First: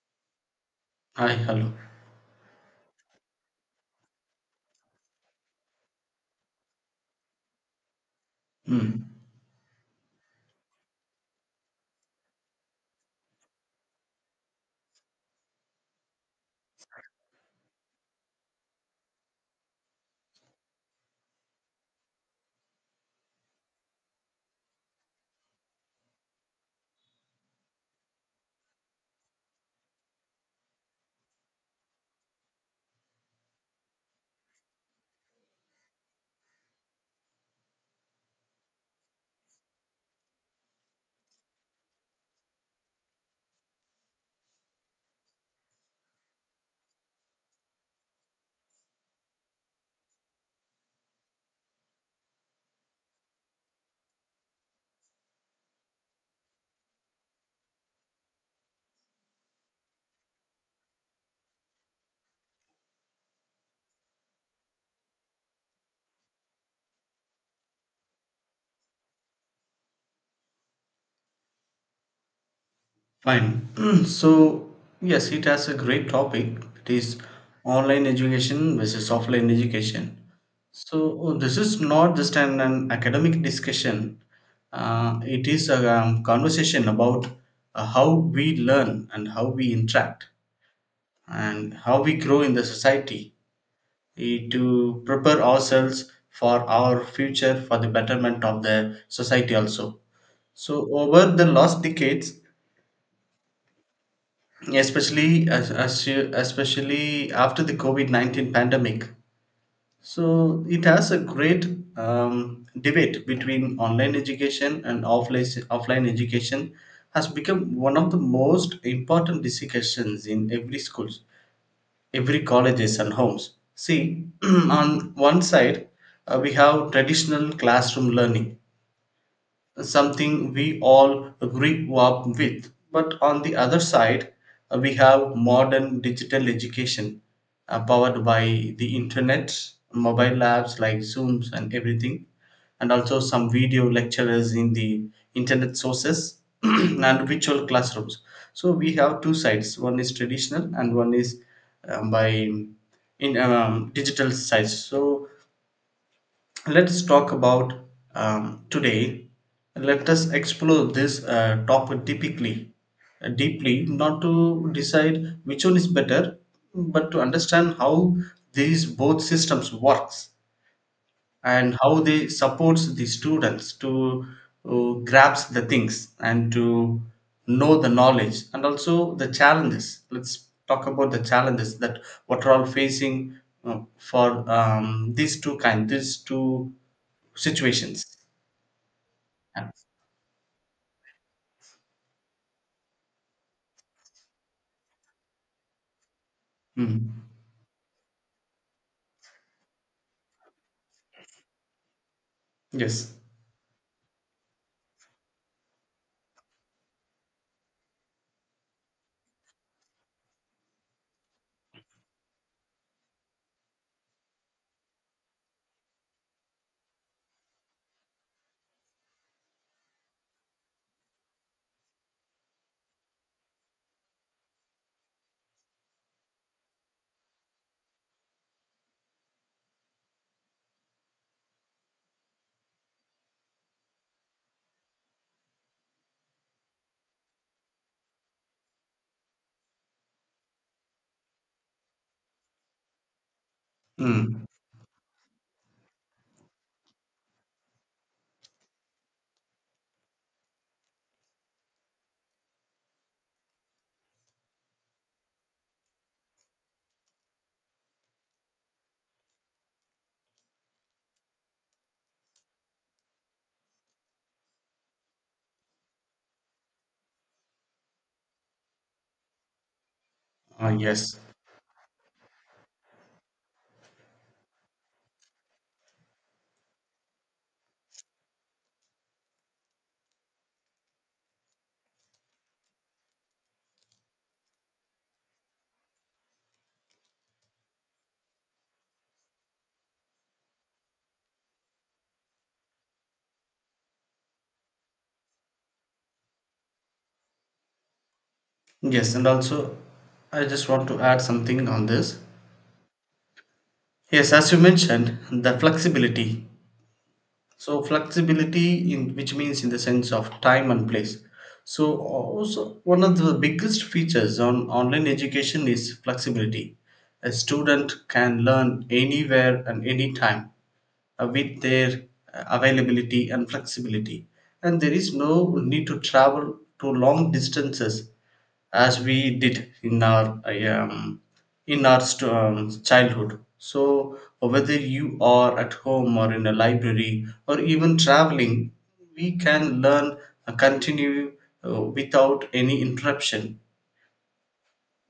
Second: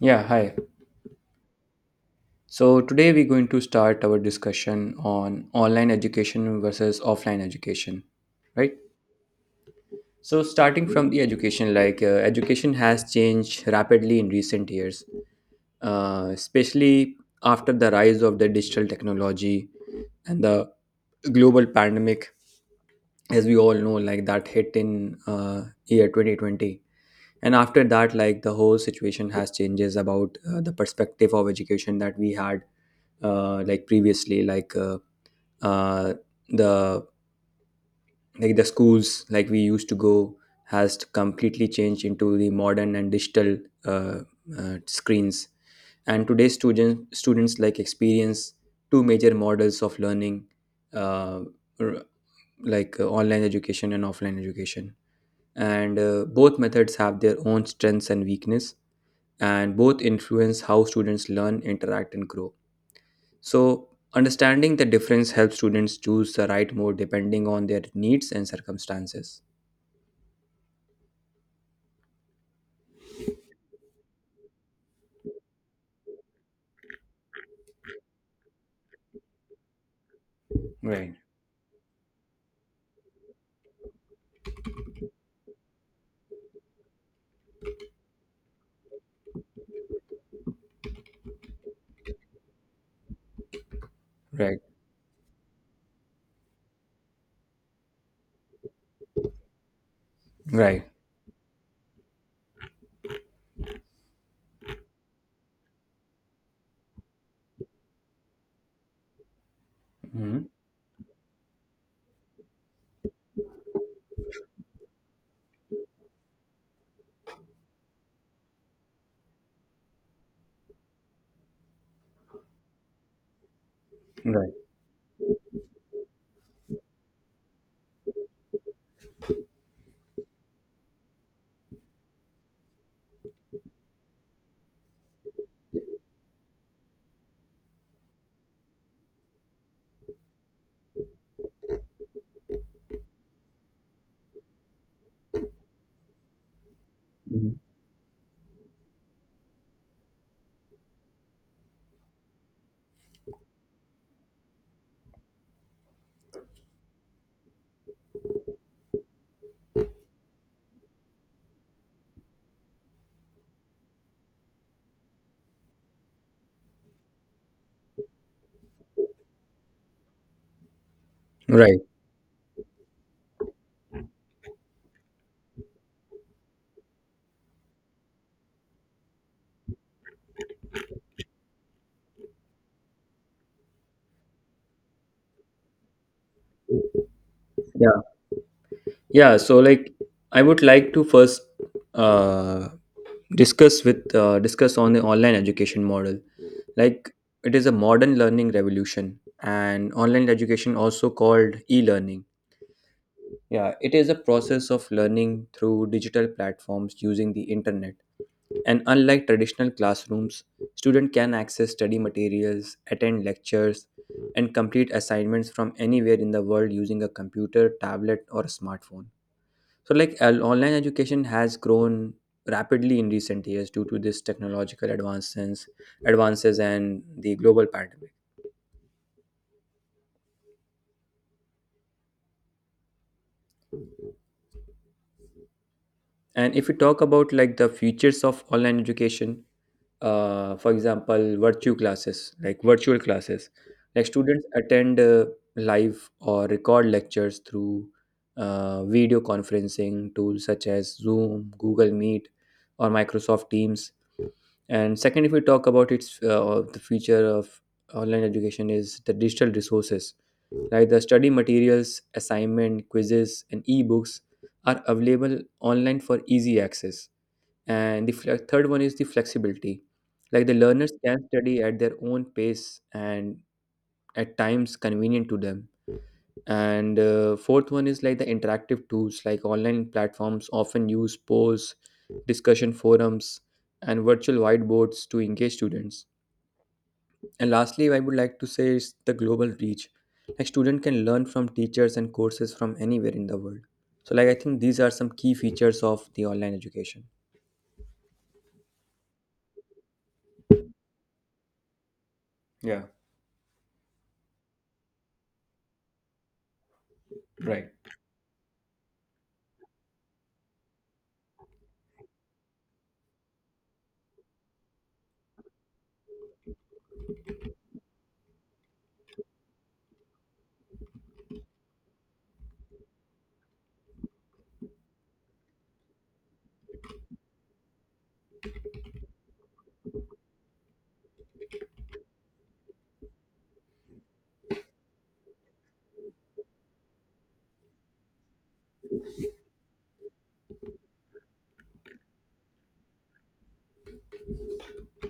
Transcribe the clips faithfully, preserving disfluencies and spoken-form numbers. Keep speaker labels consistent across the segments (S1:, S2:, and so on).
S1: Yeah, hi.
S2: Hi, hello.
S1: So today we're going to start our discussion on online education versus offline education, right?
S2: Mm,
S1: So starting from the education, like uh, education has changed rapidly in recent years, uh, especially after the rise of the digital technology and the global pandemic, as we all know, like that hit in uh, year twenty twenty. And after that, like the whole situation has changes about uh, the perspective of education that we had, uh, like previously, like uh, uh, the like the schools like we used to go has completely changed into the modern and digital uh, uh, screens, and today's student, students like experience two major models of learning, uh, r- like uh, online education and offline education, and uh, both methods have their own strengths and weakness, and both influence how students learn, interact, and grow. So, understanding the difference helps students choose the right mode depending on their needs and circumstances.
S2: fine. so, yes, it has a great topic. It is online education versus offline education.
S1: Right,
S2: So, oh, this is not just an, an academic discussion, uh, it is a um, conversation about uh, how we learn and how we interact and how we grow in the society eh,
S1: right,
S2: to prepare ourselves for our future, for the betterment of the society also.
S1: right.
S2: So, over the last decades, especially as, as you, especially after the COVID nineteen pandemic,
S1: Mhm.
S2: so it has a great um, debate between online education and offline offline education, has become one of the most important discussions in every schools, every colleges and homes. See,
S1: Right,
S2: on one side uh, we have traditional classroom learning, something we all grew up with. But on the other side, uh, we have modern digital education, uh, powered by the internet, mobile apps like Zooms and everything, and also some video lecturers in the internet sources, and virtual classrooms. So we have two sides: one is traditional and one is um, by in um, digital sides. So let's talk about um, today. Let us explore this uh, topic typically uh, deeply, not to decide which one is better but to understand how these both systems works and
S1: right.
S2: how they supports the students to uh, grasp the things and to know the knowledge, and also the challenges. Let's talk about the challenges that what are all facing uh, for um, these two kind these two
S1: Yeah,
S2: situations.
S1: yeah. So,
S2: Yeah.
S1: like, I would like to first uh, discuss with uh, discuss on the online education model. Like,
S2: Mm.
S1: it is a modern learning revolution, and online education also called e-learning.
S2: Yes.
S1: Yeah, it is a process of learning through digital platforms using the internet. And unlike traditional classrooms, students can access study materials, attend lectures, and complete assignments from anywhere in the world using a computer, tablet, or a smartphone. So, like al- online education has grown rapidly in recent years due to this technological advancements, advances and the global pandemic. And if we talk about like the features of online education, uh, for example, virtual classes, like virtual classes. Like students
S2: Mm.
S1: attend uh, live or record lectures through uh, video conferencing tools such as Zoom, Google Meet, or Microsoft Teams. And second, if we talk about its, uh, the future of online education is the digital resources, like the study materials, assignment, quizzes, and e-books are available online for easy access. And the fle- third one is the flexibility, like the
S2: Uh,
S1: learners can
S2: yes.
S1: study at their own pace and at times convenient to them. And uh, fourth one is like the interactive tools, like online platforms often use polls, discussion forums, and virtual whiteboards to engage students. And lastly, I would like to say is the global reach, like student can learn from teachers and courses from anywhere in the world. So like I think these are some key features of the online education.
S2: Yes. And also, I just want to add something on this.
S1: Yeah,
S2: Yes, as you mentioned, the flexibility.
S1: right.
S2: So flexibility, in which means in the sense of time and place. So also one of the biggest features on online education is flexibility. A student can learn anywhere and anytime uh, with their uh, availability and flexibility. And there is no need to travel to long distances as we did in our um, in our st- um, childhood. So whether you are at home or in a library or even traveling, we can learn uh, continue uh, without any interruption,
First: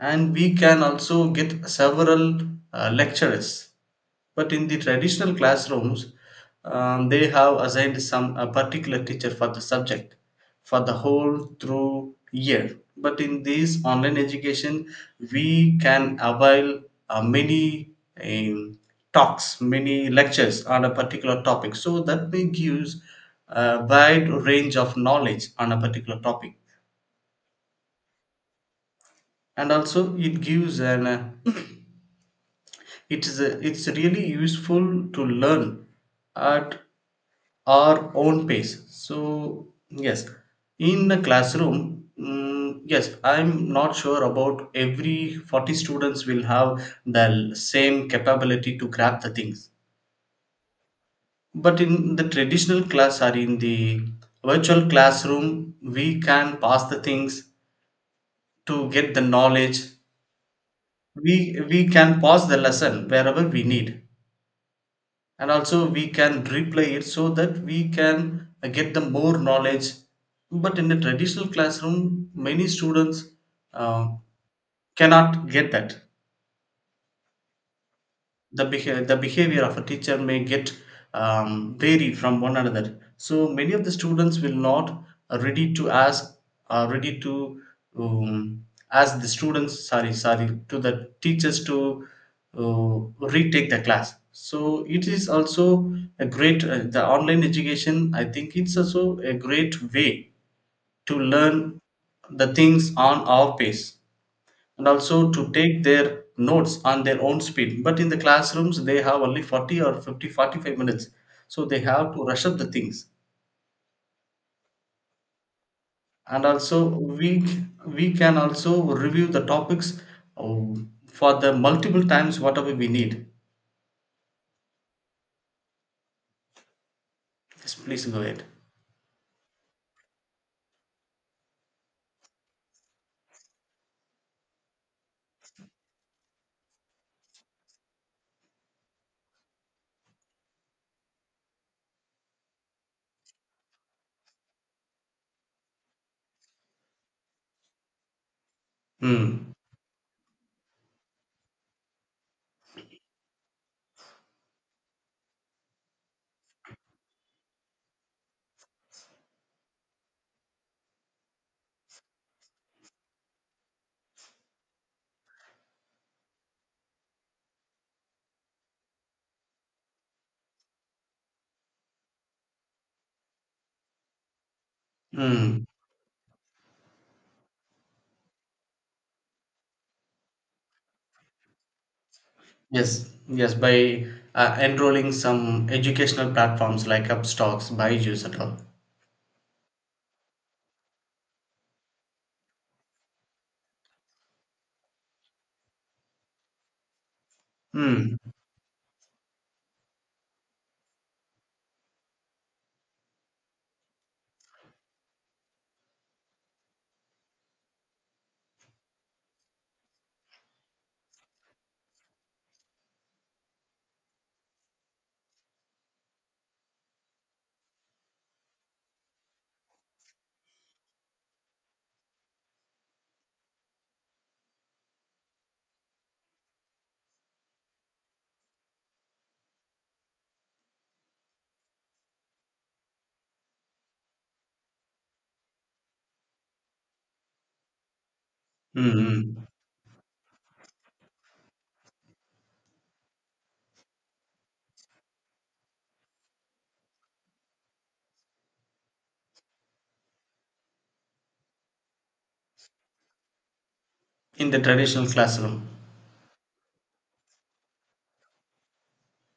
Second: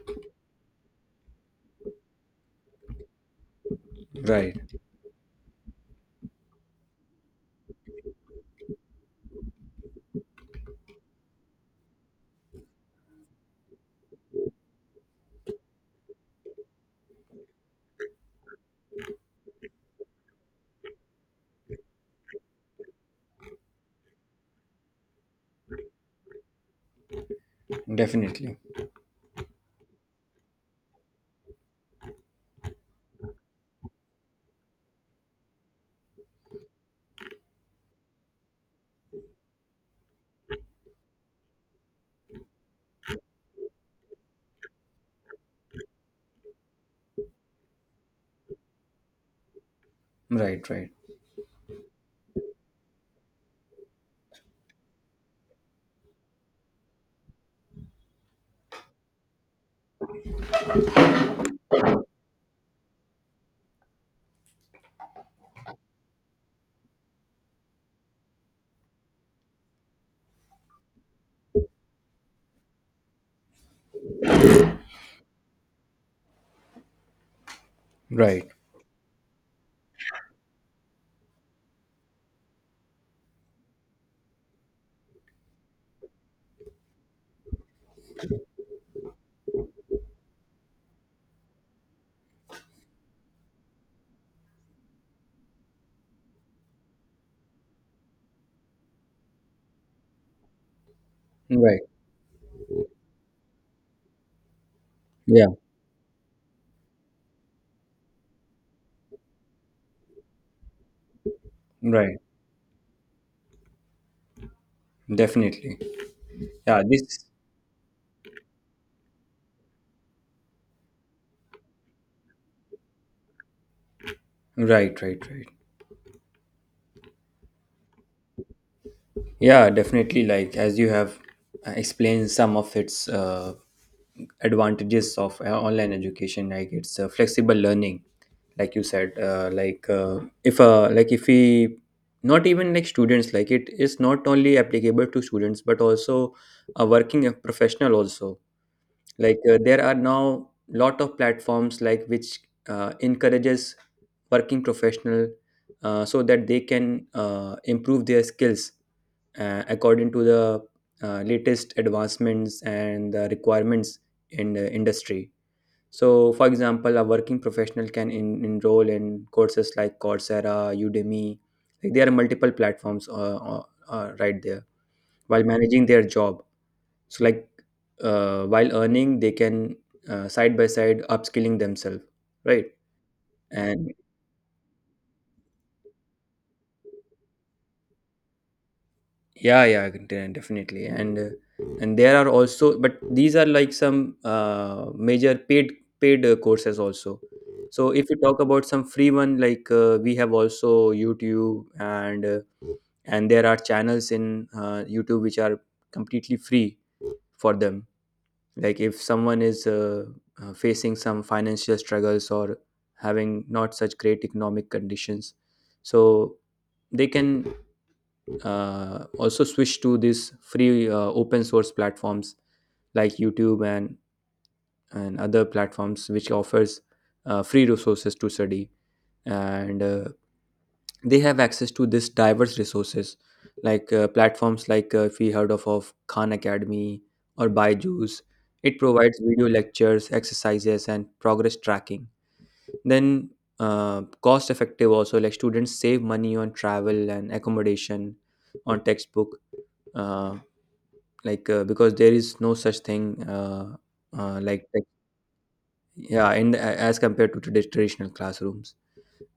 S2: and we can also get several uh, lecturers, but
S1: Right.
S2: in the traditional classrooms, um, they have assigned some a particular teacher for the subject for the whole through year. But in this online education we can avail uh, many um, talks many lectures on a particular topic, so that may gives a wide range of knowledge on a particular topic.
S1: Definitely.
S2: And also it gives an uh, it is a, it's really useful to learn at our own pace. So yes, in the classroom, mm, yes, I'm not sure about every forty students will have the same capability to grab the things.
S1: Right, right.
S2: But in the traditional class or in the virtual classroom we can pass the things to get the knowledge. We we can pause the lesson wherever we need, and also we can replay it so that we can uh, get the more knowledge. But in the traditional classroom many students uh, cannot get that.
S1: Right.
S2: The beha- the behavior of a teacher may get um, vary from one another, so many of the students will not are ready to ask, are ready to um, ask the students, sorry, sorry, to the teachers to uh, retake the class. So it is also a great, uh, the online education, I think it's also a great way to learn
S1: Right.
S2: the things on our pace, and also
S1: Yeah.
S2: to take their notes on their own speed. But in the classrooms they have only forty or fifty, forty-five minutes, so they have
S1: Right.
S2: to rush up the things.
S1: Definitely.
S2: And also
S1: Yeah, this,
S2: we we can also review the topics um, for the multiple times whatever we need.
S1: right, right, right.
S2: Yes, please go ahead.
S1: Yeah, definitely, like as you have uh, explained some of its uh, advantages of uh, online education, like it's uh, flexible learning. Like you said, uh, like uh, if uh, like if we, not even like students, like it is not only applicable to students but also a working professional also. Like,
S2: Mm.
S1: uh, there are now lot of platforms like which uh, encourages working professional, uh, so that they can uh, improve their skills uh, according to the uh, latest advancements and the requirements in the industry. So for example, a working professional can in, enroll in courses like Coursera, Udemy. Like there are multiple platforms uh, uh, uh, right there while
S2: Mm.
S1: managing their job. So like, uh, while earning they can uh, side by side upskilling themselves, right.
S2: Yes, yes, by
S1: And
S2: uh, enrolling some educational platforms like upstocks, byju's and all.
S1: yeah, yeah, de- definitely. And uh, and there are also, but these are like some uh, major paid paid uh, courses also. So if you
S2: Mm.
S1: talk about some free one, like uh, we have also YouTube, and uh, and there are channels in uh, YouTube which are completely free for them. Like if someone is uh, uh, facing some financial struggles or having not such great economic conditions, so they can uh, also switch to these free uh, open source platforms like YouTube and and other platforms which offers uh, free resources to study. And uh, they have access to this diverse resources, like uh, platforms like, uh, if we heard of, of Khan Academy or Byju's, it
S2: Mm.
S1: provides
S2: Mm.
S1: video lectures, exercises, and progress tracking. Then uh, cost effective also, like students save money on travel and accommodation, on textbook, uh, like uh, because there is no such thing, uh, uh,
S2: In the
S1: like like-
S2: traditional classroom.
S1: yeah, in the, as compared to tradi- traditional classrooms.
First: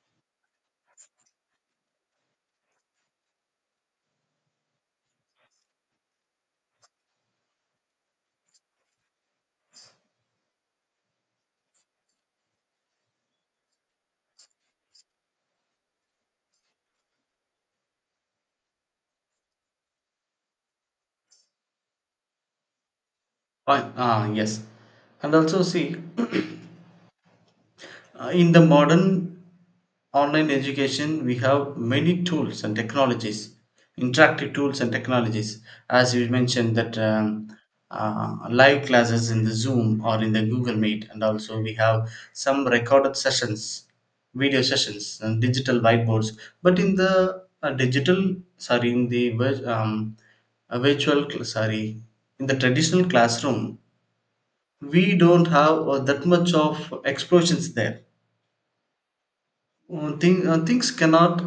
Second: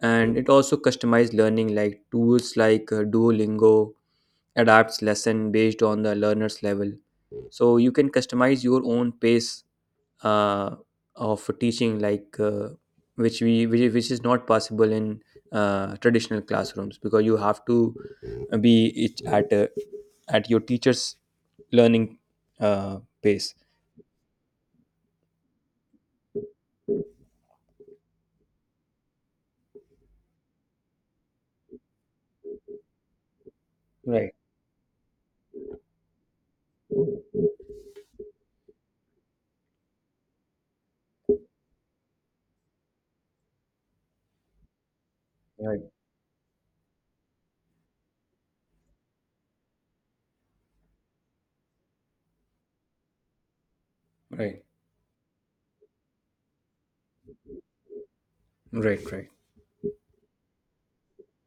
S1: And it also customized learning, like tools like uh, Duolingo adapts lesson based on the learner's level, so you can customize your own pace uh, of teaching. Like, uh, which we which, is- which is not possible in uh, traditional classrooms, because you have to be it at uh, at your teacher's learning uh, pace.
S2: Right. Ah, yes. And also see, uh, in the modern online education, we have many tools and technologies,
S1: Right,
S2: interactive tools and technologies. As you mentioned that um, uh, live classes in the Zoom or in the Google Meet, and also we have some recorded sessions, video sessions, and digital
S1: right,
S2: whiteboards. But in the uh, digital, sorry, in the vir- um, a virtual cl- sorry in the traditional classroom
S1: right,
S2: we don't have uh, that much of explosions there.
S1: right, right,
S2: Uh, thing, uh, things cannot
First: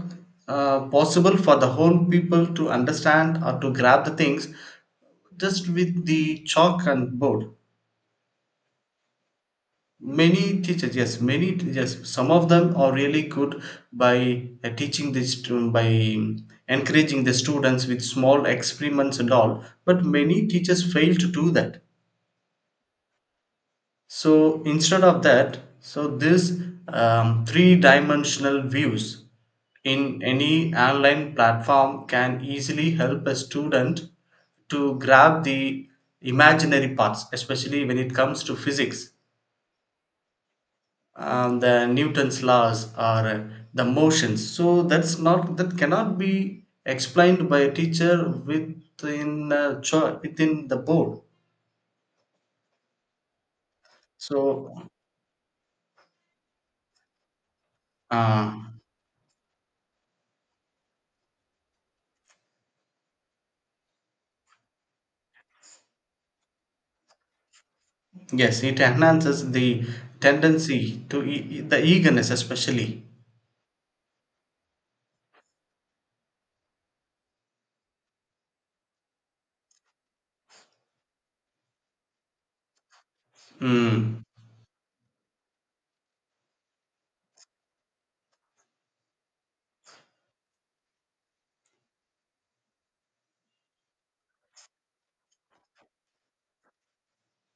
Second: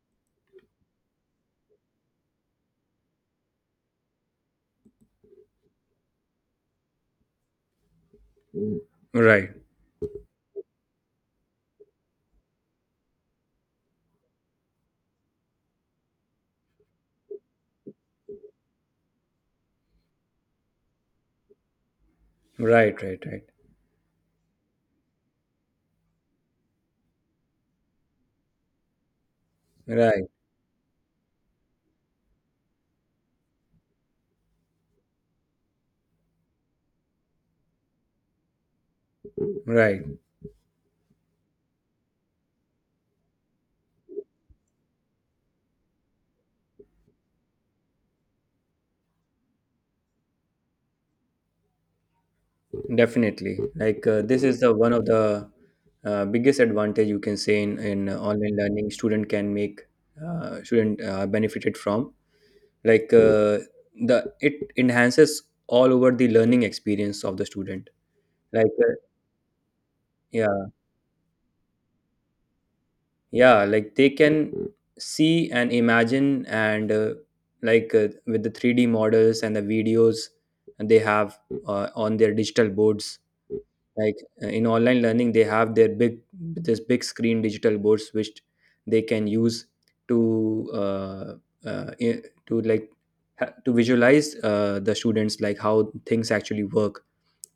S2: uh, possible for the whole people to understand or to grab the things just with the chalk and board.
S1: right, right,
S2: Many teachers, yes, many teachers, some of them are really good by uh, teaching the stu- by encouraging the students with small experiments and all. But many teachers fail to do that,
S1: right, right,
S2: so instead of that, so this um, three-dimensional views in
S1: right,
S2: any online platform can easily help a student to grab the imaginary parts, especially when it comes to physics,
S1: right.
S2: um, the newton's laws or uh, the motions, so that's not, that cannot be explained by a teacher within uh, cho- within the board.
S1: Definitely. Like uh, this is the
S2: so
S1: one of the uh, biggest advantage, you can say, in, in uh,
S2: uh,
S1: online learning, student can make uh, student uh, benefited from, like uh, the, it enhances all over the learning experience of the student,
S2: Yes,
S1: like
S2: it
S1: uh,
S2: enhances the
S1: yeah,
S2: tendency to e- e, the eagerness, especially.
S1: yeah, like they can see and imagine and, uh, like uh, with the three d models and the videos they have uh, on their digital boards, like
S2: Hmm.
S1: uh, in online learning they have their big, this big screen digital boards which they can use to uh, uh, i- to like ha- to visualize uh, the students, like how things actually work,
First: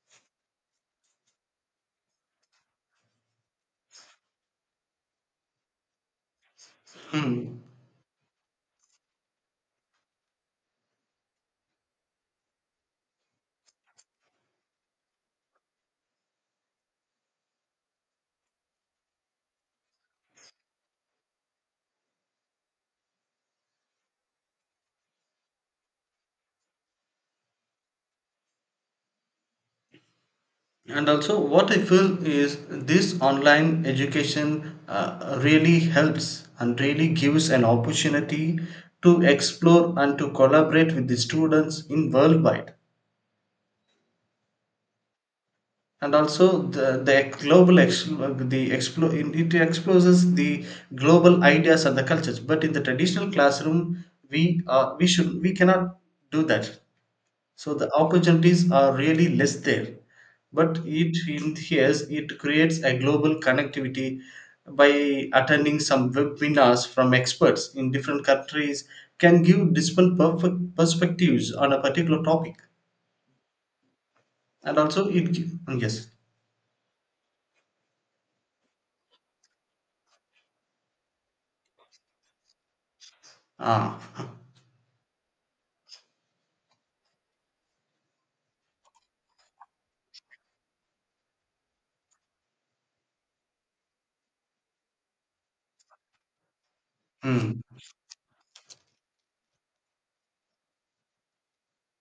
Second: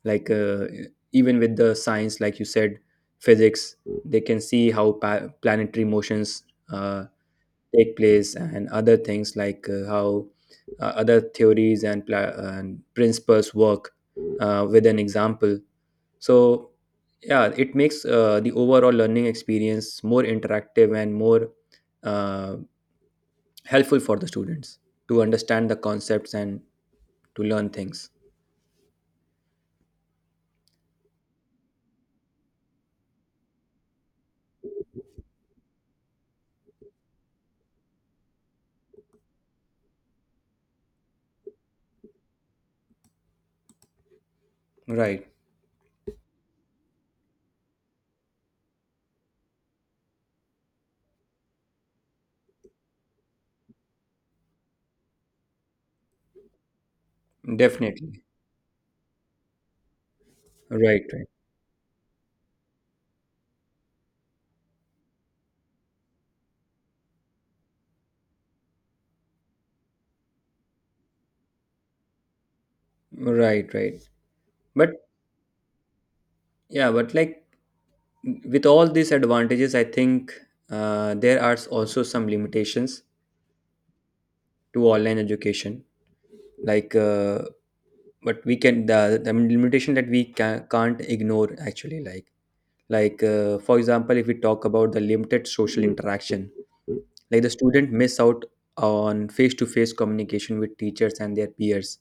S1: like uh, even with the science, like you said, physics, they can see how pa- planetary motions uh,
S2: Hmm.
S1: take place, and other things, like uh, how uh, other theories and, pla- and principles work uh, with an example. So yeah, it makes uh, the overall learning experience more interactive and more uh, helpful for the students to understand the concepts and to learn things,
S2: And also, what I feel is this online education uh, really helps and really gives an opportunity to explore and to collaborate with the students in worldwide.
S1: right?
S2: And also, the, the global ex- the explo- it exposes the global ideas and the cultures. But in the traditional classroom, we uh, we should we cannot do that. So the
S1: Definitely.
S2: opportunities are really less there. But
S1: Right,
S2: it
S1: right,
S2: in here's it creates a global connectivity by attending some webinars from experts in different countries, can give different perfect perspectives on a particular topic.
S1: right, right.
S2: And
S1: But
S2: also it gi- mm, yes.
S1: yeah, but like, with all these advantages I think uh, there are also some limitations
S2: Ah.
S1: to online education. Like, uh, but we can, the, the limitation that we ca- can't ignore actually. like like uh, for example, if we talk about the limited social interaction, like the
S2: Mm.
S1: student miss out on face to face communication with teachers and their peers.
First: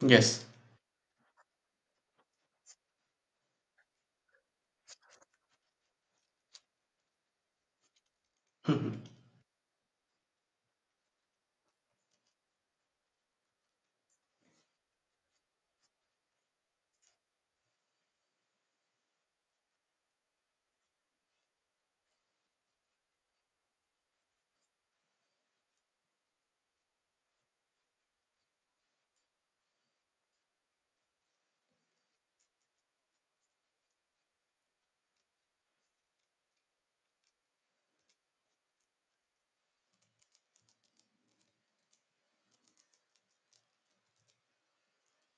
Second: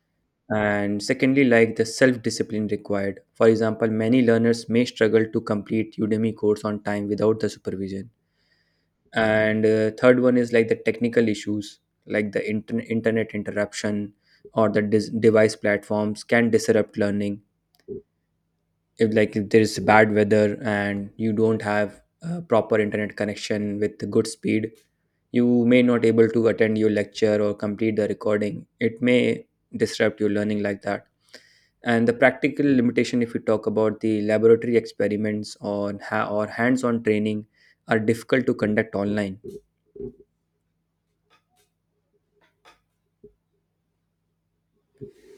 S2: Yes.
S1: And secondly, like the self discipline required, for example many learners may struggle to complete Udemy course on time without the supervision.
S2: Mhm.
S1: And uh, third one is like the technical issues, like the inter- internet interruption, or the dis- device platforms can disrupt learning. If, like, if there is bad weather and you don't have a proper internet connection with good speed, you may not able to attend your lecture or complete the recording. It may disrupt your learning, like that. And the practical limitation, if we talk about the laboratory experiments on ha- or hands-on training, are difficult to conduct online.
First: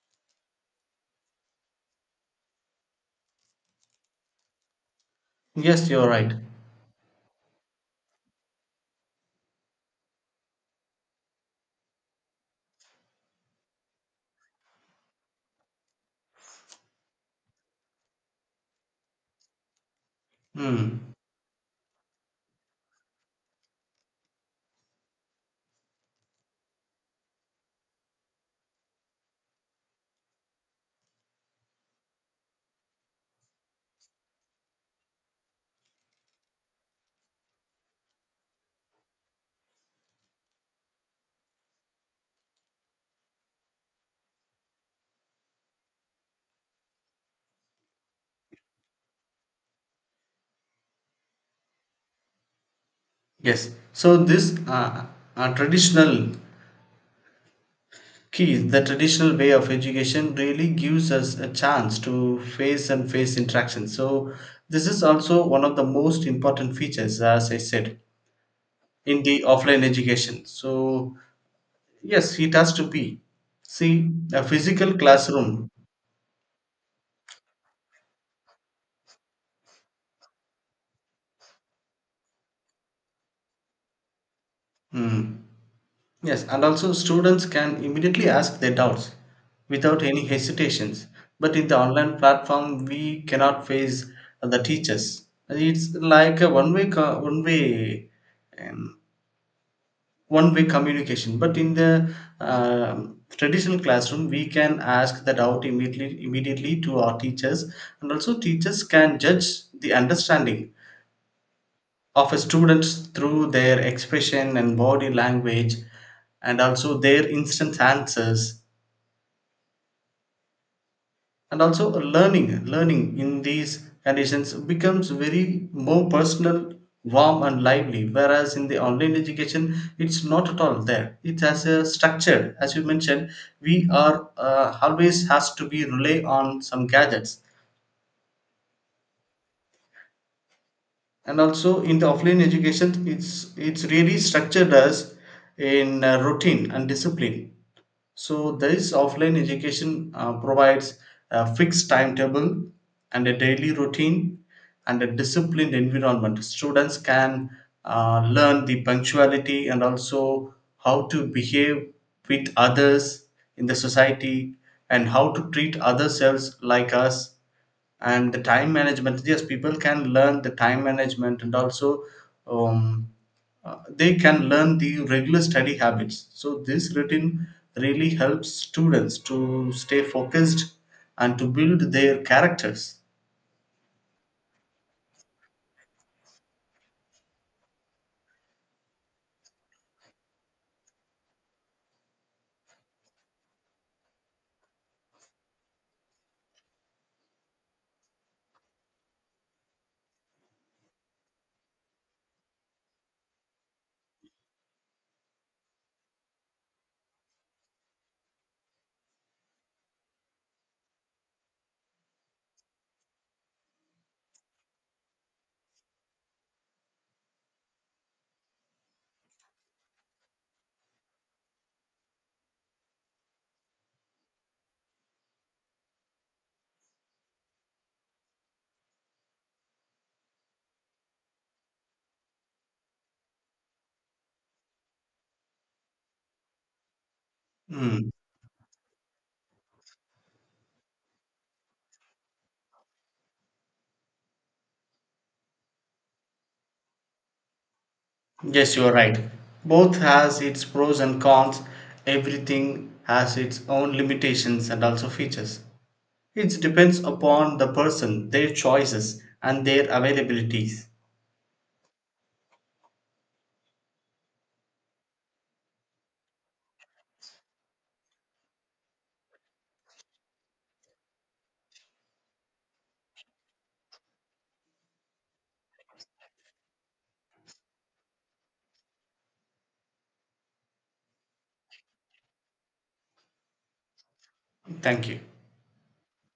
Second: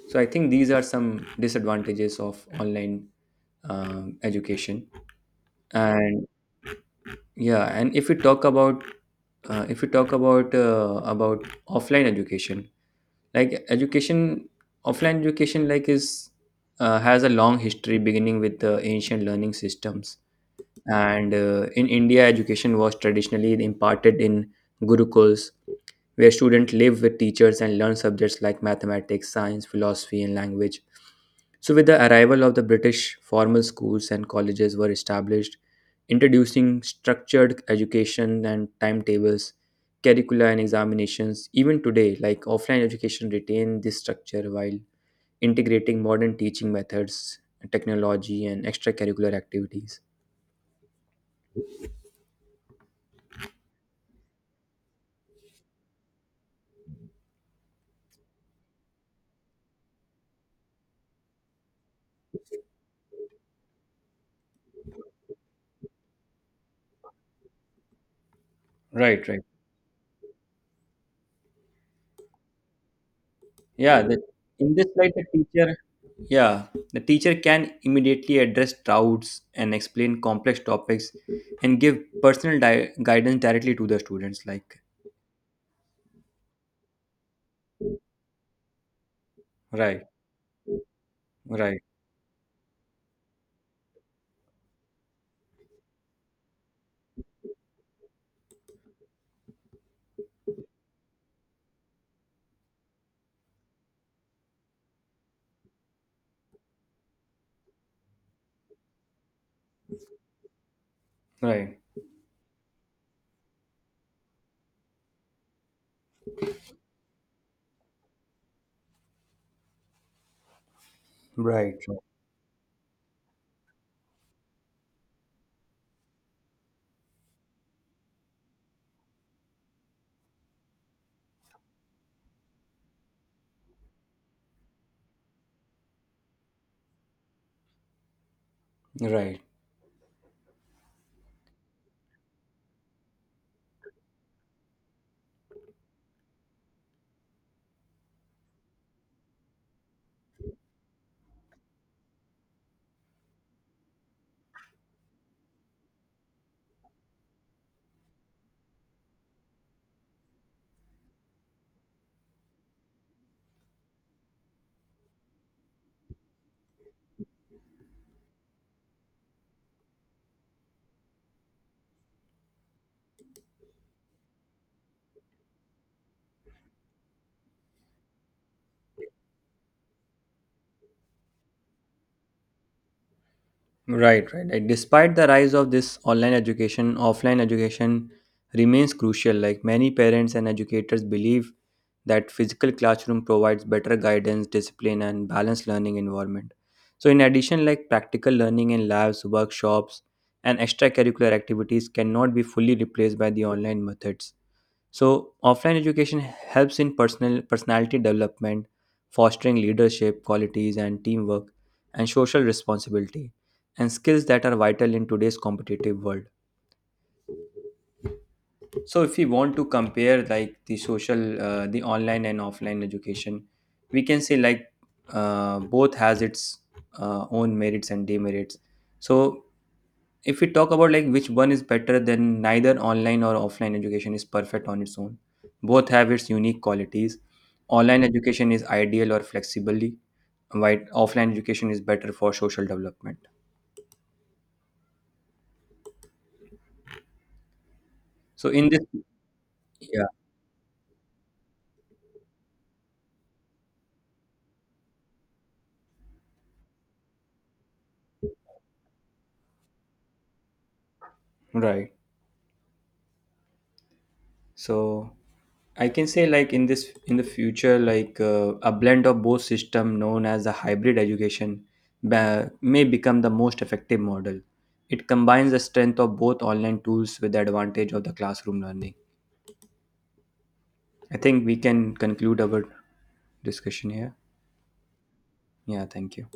S1: So I think these are some disadvantages of online um, education.
S2: Yes, you're
S1: And
S2: right.
S1: yeah, and if we talk about, uh, if we talk about uh, about offline education. Like, education offline education like is uh, has a long history beginning with the ancient learning systems,
S2: Mm.
S1: and uh, in India education was traditionally imparted in gurukuls, where students live with teachers and learn subjects like mathematics, science, philosophy, and language. So, with the arrival of the British, formal schools and colleges were established, introducing structured education and timetables, curricula, and examinations. Even today, like offline education retain this structure while integrating modern teaching methods, technology, and extracurricular activities.
S2: Yes. So this uh, uh, traditional key the traditional way of education really gives us a chance to face and face interaction, so this is also one of the most important features as I said in
S1: Right, right.
S2: the offline education. So yes, it has to be,
S1: Yeah,
S2: see,
S1: the,
S2: a
S1: in this
S2: physical
S1: slide, the
S2: classroom.
S1: teacher. Yeah, the teacher can immediately address doubts and explain complex topics and give personal di- guidance directly to the students. Like,
S2: Hmm. Yes, and also students can immediately ask their doubts without
S1: right,
S2: any hesitations. But in the
S1: right,
S2: online platform we cannot face the teachers. It's like a one way one way one way communication. But in the um traditional classroom we can ask that out immediately immediately to our teachers. And also teachers can judge the understanding
S1: right,
S2: of a students through their expression and body language, and also their instant answers. And
S1: right,
S2: also learning learning in these conditions becomes very more personal, warm and lively, whereas in the online education it's not at all there. It has a structure, as you mentioned, we are uh, always has to be rely on some gadgets.
S1: right.
S2: And also in the offline education it's it's really structured as in uh, routine and discipline. So there is offline education uh, provides a fixed timetable and a daily routine and a disciplined environment. Students can uh, learn the punctuality, and also how to behave with others in the society, and how to treat others else like us. And the time management, yes, people can learn the time management, and also um, uh, they can learn the regular study habits. So, this routine really helps students to stay focused and to build their characters.
S1: Right, right, right. Despite the rise of this online education, offline education remains crucial. Like, many parents and educators believe that physical classroom provides better guidance, discipline, and balanced learning environment. So, in addition, like practical learning in labs, workshops, and extracurricular activities cannot be fully replaced by the online methods. So offline education helps in personal personality development, fostering leadership qualities and teamwork and social responsibility and skills that are vital in today's competitive world. So if we want to compare like the social, uh, the online and offline education, we can say like, uh, both has its uh, own merits and demerits. So if we talk about like which one is better, then neither online or offline education is perfect on its own. Both have its unique qualities. Online
S2: Hmm.
S1: education is ideal or flexibly, while offline education is better for social development. So in
S2: Yes,
S1: this,
S2: you are right. Both
S1: yeah,
S2: has its pros and cons. Everything has its own limitations and also features. It depends upon the person, their choices, and their availabilities.
S1: right. So I can say, like, in this, in the future, like uh, a blend of both system, known as the hybrid education, ba- may become the most effective model. It combines the strength of both online tools with the advantage of the classroom learning. I think we can conclude our discussion here.
S2: Thank you.
S1: Yeah, thank you.